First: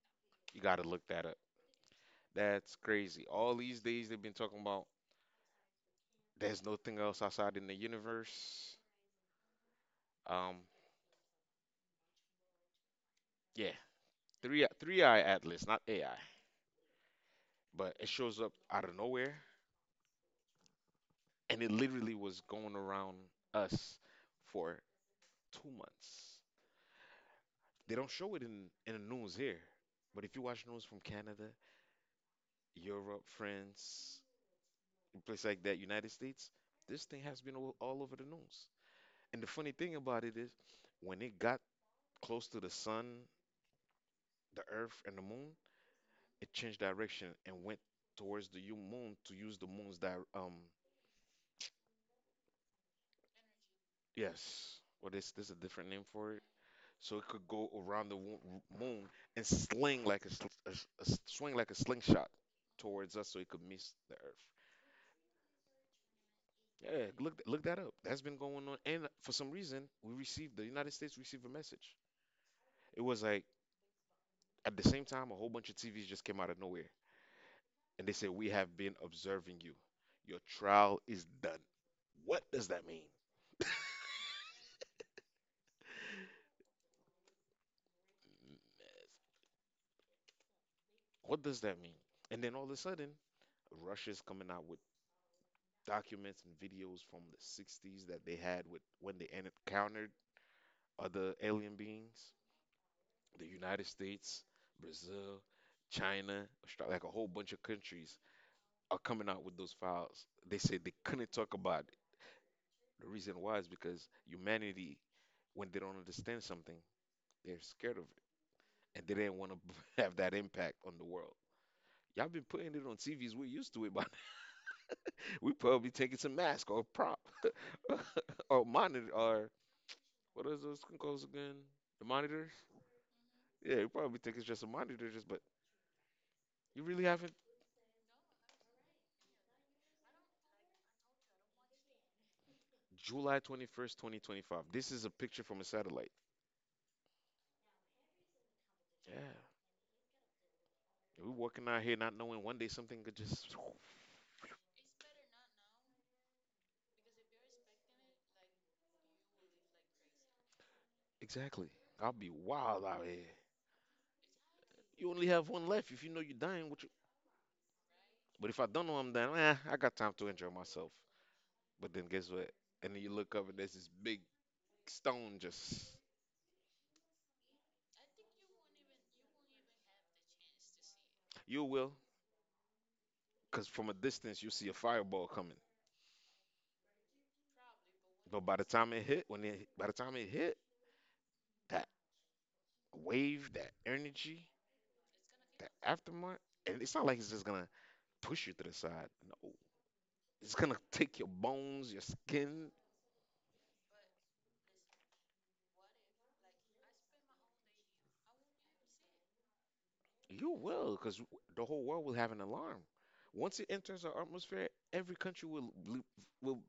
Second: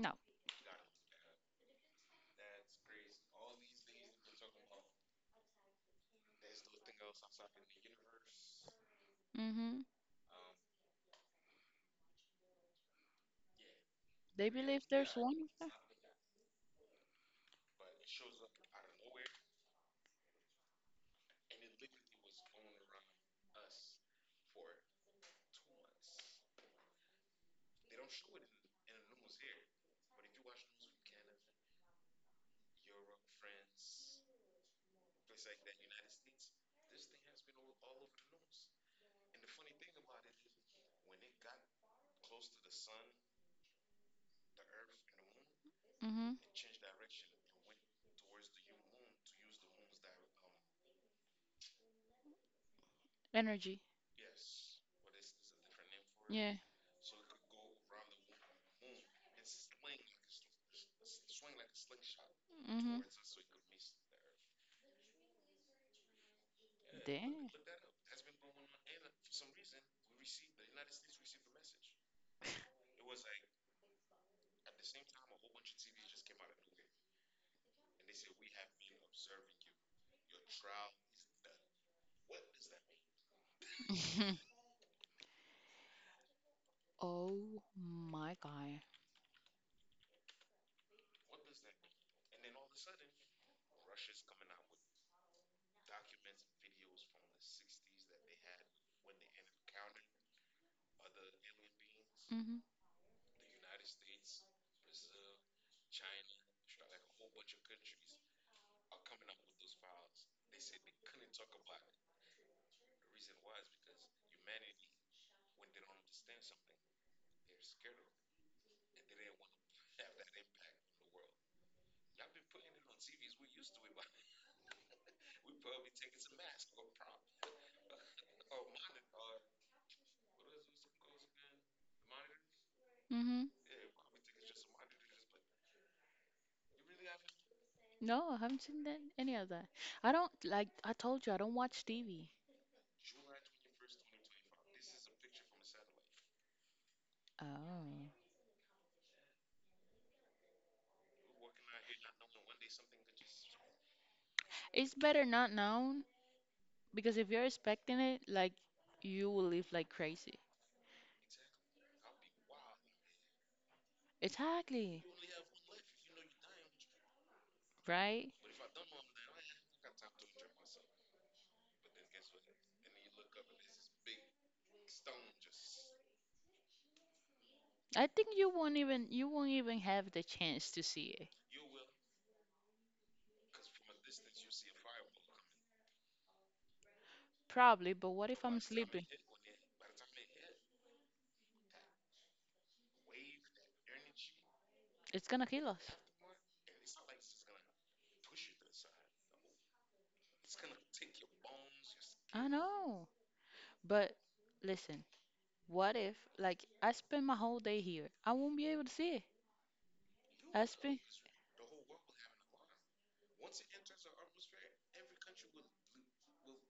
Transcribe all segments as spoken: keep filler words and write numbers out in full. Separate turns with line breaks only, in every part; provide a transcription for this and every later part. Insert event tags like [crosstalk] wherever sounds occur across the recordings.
no.
You got to look that up. That's crazy. All these days they've been talking about there's nothing else outside in the universe.
Hmm.
Um, yeah,
They
three
believe
three
there's
eye
one of
atlas,
them.
not A I, but it shows up out of nowhere, and it literally was going around us for two months. They don't show it in in the news here, but if you watch news from Canada, Europe, France, a place like that, United States, this thing has been all all over the news. And the funny thing about it is, when it got close to the sun, the earth, and the moon,
Hmm.
it changed direction and went towards the u- moon to use the moon's di um
Energy.
Yes, what is this, a different name for it?
Yeah.
So it could go around the wo- moon and sling like a, sl a s- a s- swing like a slingshot
Hmm.
towards us, so it could miss the earth. Yeah, look
Damn.
look that up. That's been going on, and for some reason, we received the United States received a message. It was like at the same time, a whole bunch of T Vs just came out of nowhere. And they say, "We have been observing you. Your trial is done." What does that mean?
[laughs] Oh my god.
What does that mean? And then all of a sudden, Russia's coming out with documents and videos from the sixties that they had with when they en- encountered other alien beings.
Hmm.
The United States, Brazil, China, Austra- like a whole bunch of countries are coming out with those files. They say they couldn't talk about it. The reason why is because humanity, when they don't understand something, they're scared of and they didn't want to [laughs] have that impact on the world. Y'all been putting it on T Vs. We're used to it, but [laughs] we probably taking some mask or prop [laughs] or monitor or what what is those calls again? The monitors?
Hmm.
Yeah, you probably think it's just a monitor, just but you really haven't.
No, I haven't seen that, any of that. I don't like. I told you I don't watch T V.
July twenty-first, twenty twenty-five. This is a picture from a satellite.
Oh,
Yeah, we walking out here not knowing one day something could just
it's better not now. Because if you're expecting it, like you will live like crazy.
[laughs] exactly. I'll be wild out here.
Exactly,
You only have one life. If you know you're dying, what you?
right?
But if I don't know I'm dying, eh, I got time to enjoy myself. But then guess what? And then you look up and there's this big stone just.
I think you won't even you won't even have the chance to see it.
You will, because from a distance you see a fireball coming.
Probably, but what
But
if
by
I'm
the time
sleeping?
it hit, when it by the time it hit, that wave, that energy,
It's gonna kill
that
us.
aftermath, and it's not like it's just gonna push you to the side. No, it's gonna take your bones, your
I
skin.
know. But listen, what if like I spend my whole day here? I won't be able to see it.
You
I
will,
spend
because the whole world will have an alarm. Once it enters our atmosphere, every country will will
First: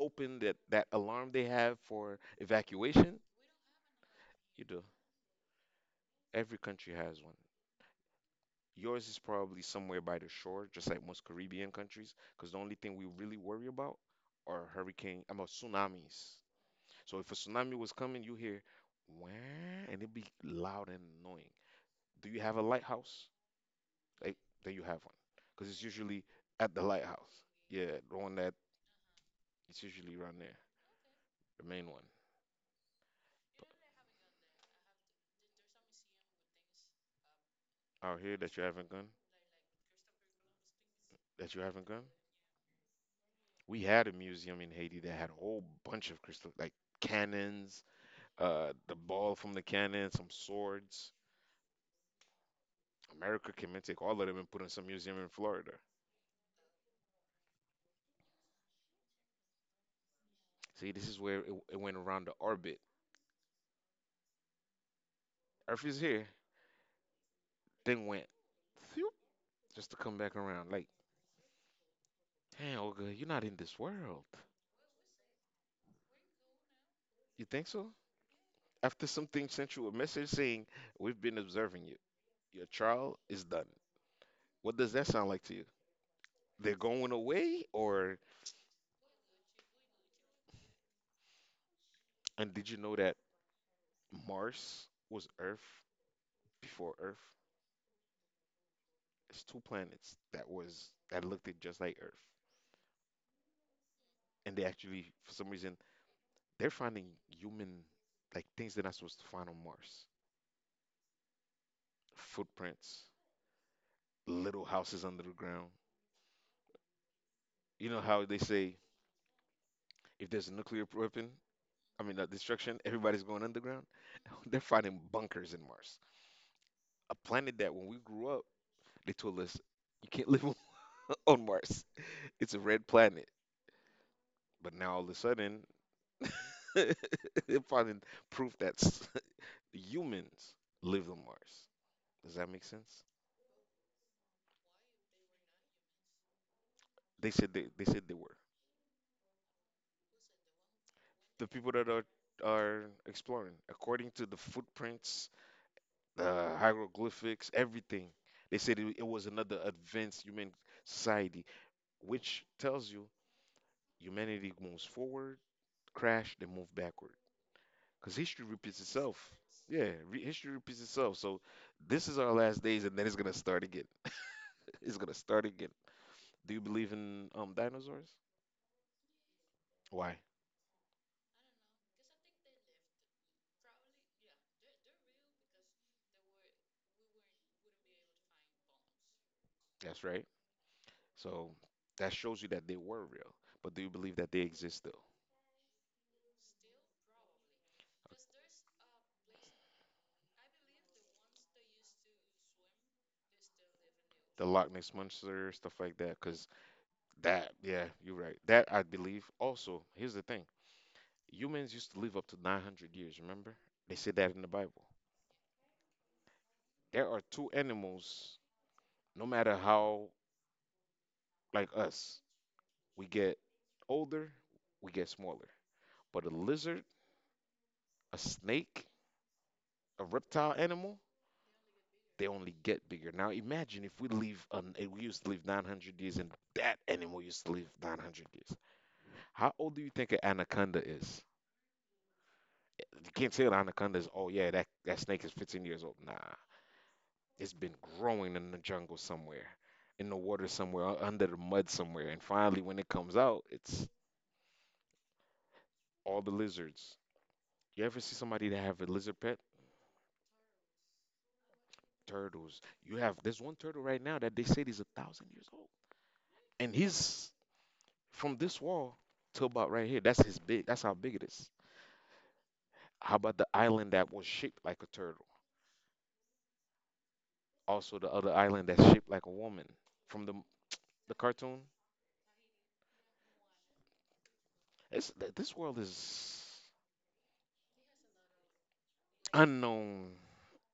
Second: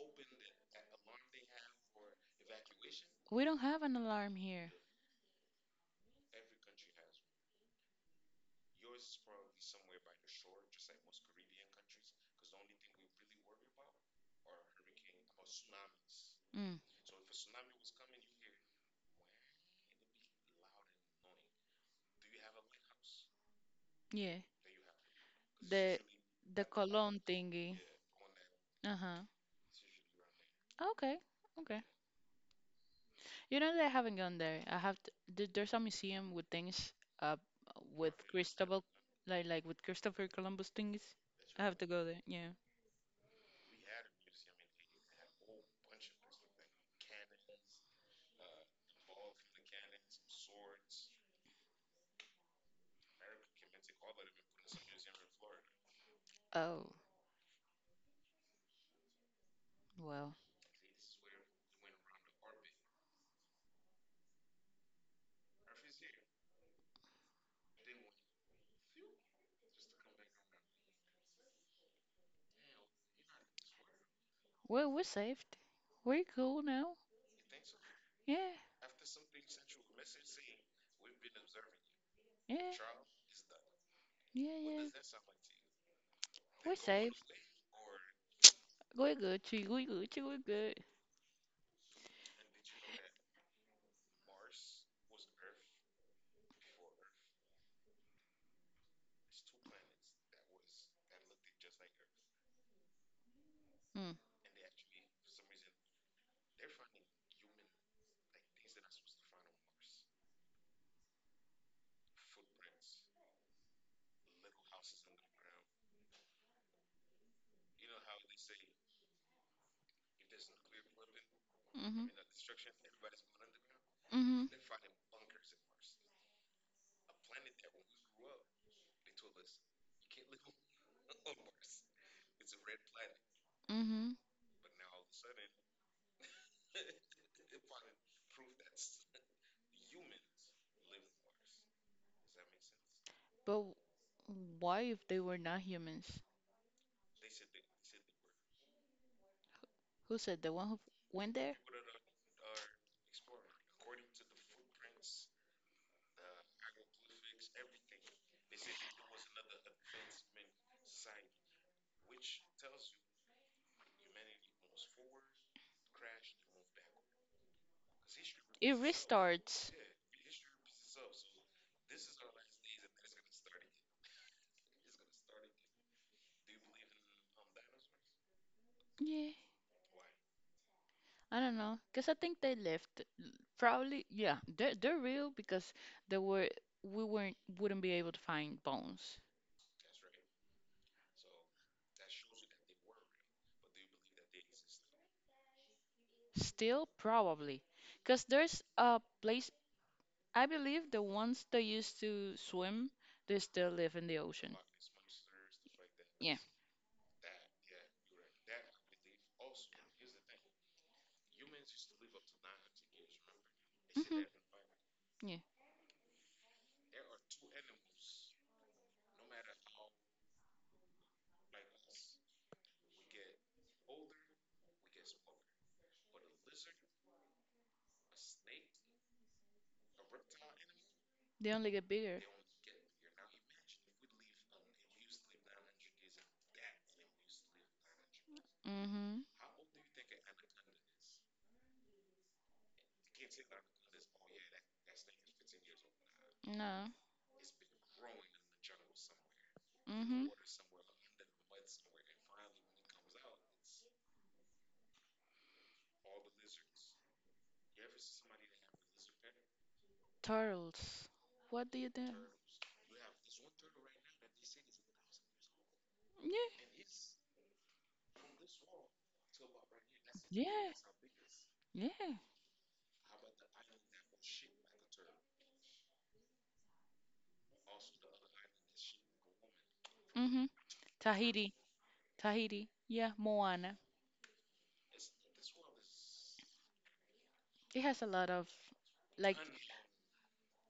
open that that alarm they have for evacuation.
we don't have an alarm
You
here.
do. Every country has one. Yours is probably somewhere by the shore, just like most Caribbean countries, because the only thing we really worry about are hurricane, I mean, tsunamis.
Mm,
So if a tsunami was coming, you hear, wah, and it'd be loud and annoying. Do you have a lighthouse? Like,
yeah.
then you have one, because it's
The
usually
the
at the
cologne
lighthouse.
thingy.
Yeah, the one that
Uh-huh.
it's usually around there,
Okay.
the
Okay.
main one
You know that I haven't gone there. I have to, there- there's a museum with things uh with
out here that you
Cristobal
haven't gone,
like like with Christopher Columbus things.
that you
I have
haven't
to
gone.
go there. Yeah.
We had a museum in Haiti that had a whole bunch of crystal, like cannons uh, the ball from the cannon, some swords. America came and take all of them and put in some museum in Florida.
Oh, well.
See, this is where it, it went around the orbit. Earth is here, then went, phew, just to come back around. Like, damn, Olga, you're not in this world.
Well, we're saved. We're cool now.
You think so?
Yeah.
After something sent you a message saying, "We've been observing you. Your
Yeah.
trial is done."
Yeah,
What
yeah.
does that sound like to you? They're
We're
going
saved.
away, or
We're good. Chi- We're good. Chi- We're good.
and did you know that Mars was Earth before Earth? It's two planets that was that looked it just like Earth,
Mm.
and they actually, for some reason, they're finding human like things they're not supposed to find on Mars. Footprints, little houses under the ground. You know how they say if there's a nuclear weapon, I
Mhm.
mean, uh, destruction, everybody's going underground. [laughs]
Mhm.
They're finding bunkers in Mars, a planet that when we grew up, they told us you can't live [laughs] on on Mars. It's a red planet.
Mhm.
But now all of a sudden, [laughs] they're finding proof that s- [laughs] humans lived on Mars. Does that make sense?
But why if they were not humans?
They said they, they said they were.
Who said the one who went
The
there?
people that are are exploring, according to the footprints, the hieroglyphics, everything, they said it, it was another advanced human society, which tells you humanity moves forward, crash, then move backward. Because history
It
repeats itself.
restarts.
Yeah, re- history repeats itself. So this is our last days, and then it's gonna start again. [laughs] It's gonna start again. Do you believe in um dinosaurs?
Yeah,
Why?
I don't know, cause I think they left. L-. Probably, yeah, they're they're real because they were we weren't wouldn't be able to find bones.
That's right. So that shows you that they were real. But do you believe that they exist still?
Still, probably, cause there's a place I believe the ones that used to swim they still live in the
The
ocean.
Loch Ness Monster, stuff like that,
Yeah.
because that, yeah, you're right. That I believe. Also, here's the thing. Humans used to live up to nine hundred years, remember? They said
Mhm.
that in the Bible.
Yeah.
There are two animals, no matter how, like us, we get older, we get smaller. But a lizard, a snake, a reptile animal,
They only get bigger.
they only get bigger. Now imagine if we live on eh, we used to live nine hundred years and that animal used to live nine hundred years.
Mhm.
How old do you think an anaconda is? Eh, you can't say an anaconda is, oh yeah, that, that snake is fifteen years old. Nah,
No.
it's been growing in the jungle somewhere, in the
Mm-hmm.
water somewhere, u- under the mud somewhere. And finally, when it comes out, it's all the lizards. You ever see somebody that have a lizard pet?
Turtles. What do you do?
Turtles. You have, there's one turtle right now that they said is a thousand years old.
Yeah.
And he's from this wall to about right here, that's his
Yeah.
big. That's how big it is.
Yeah.
How about the island that was shaped like a turtle? Also, the other island that's shaped like a woman from the
Mm-hmm.
the
Tahiti.
cartoon.
Tahiti. Yeah, Moana.
It's th- this world is
It has a lot of like
unknown.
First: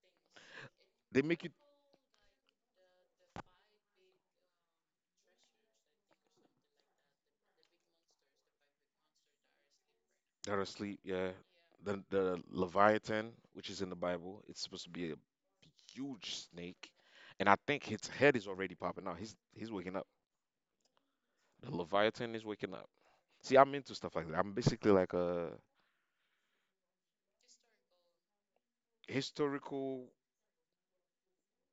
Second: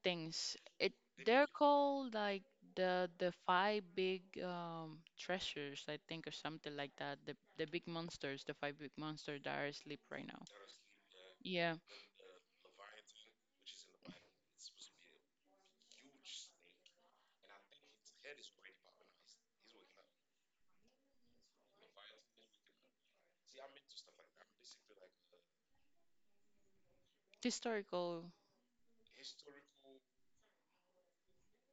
things. It
They make
they're
you
called like the the five big um treasures, I think, or something like that. The the big monsters, the five big monsters that are asleep right now.
that are asleep. Yeah,
Yeah.
the the Leviathan, which is in the Bible, it's supposed to be a huge snake, and I think its head is already popping out. He's he's waking up. The Leviathan is waking up. See, I'm into stuff like that. I'm basically like a
Historical.
historical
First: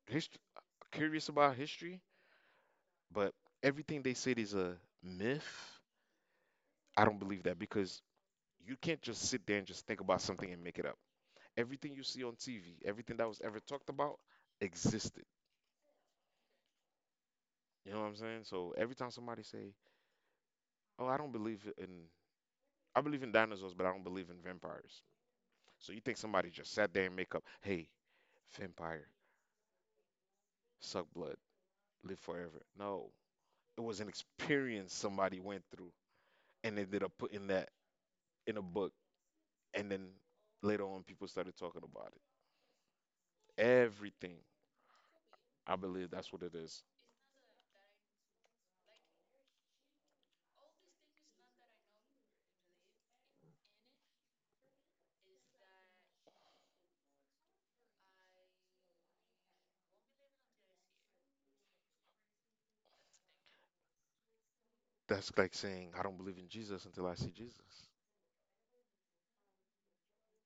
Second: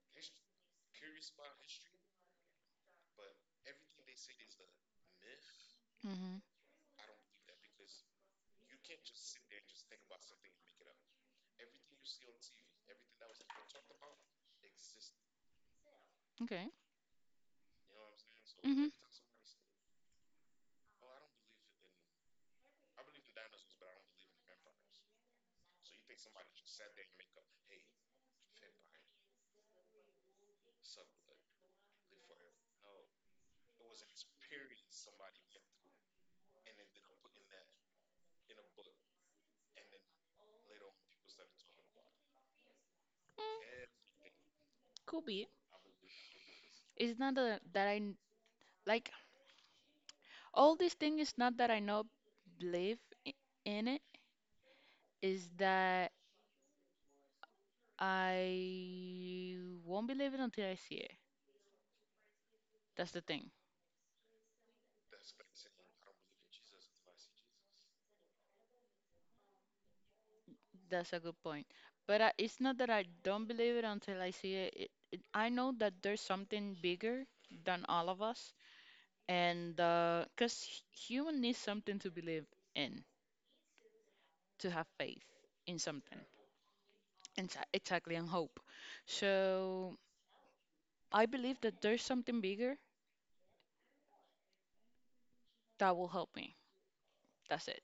hist- curious about history, but everything they said is a myth.
Mm-hmm.
I don't believe that because you can't just sit there and just think about something and make it up. Everything you see on T V, everything that was ever talked about existed.
Okay.
You know what I'm saying? So
Mm-hmm. Mm,
every time somebody say, "Oh, I don't believe in I believe in dinosaurs, but I don't believe in vampires." So you think somebody just sat there and make up, "Hey, vampire, suck blood, live forever." No, it was an experience somebody went through and ended up putting that in a book. And then later on, people started talking about it. Everything.
could be.
I believe that's what it is.
It's not a, that I n- like all these things. It's not that I not believe I- in it. Is that I won't believe it until I see it. That's the thing.
That's like saying, I don't believe in Jesus until I see Jesus.
That's a good point. But I, it's not that I don't believe it until I see it. It, it. I know that there's something bigger than all of us, and uh 'cause cause human needs something to believe in, to have faith in something, and exactly, and hope. So. I believe that there's something bigger that will help me. That's it.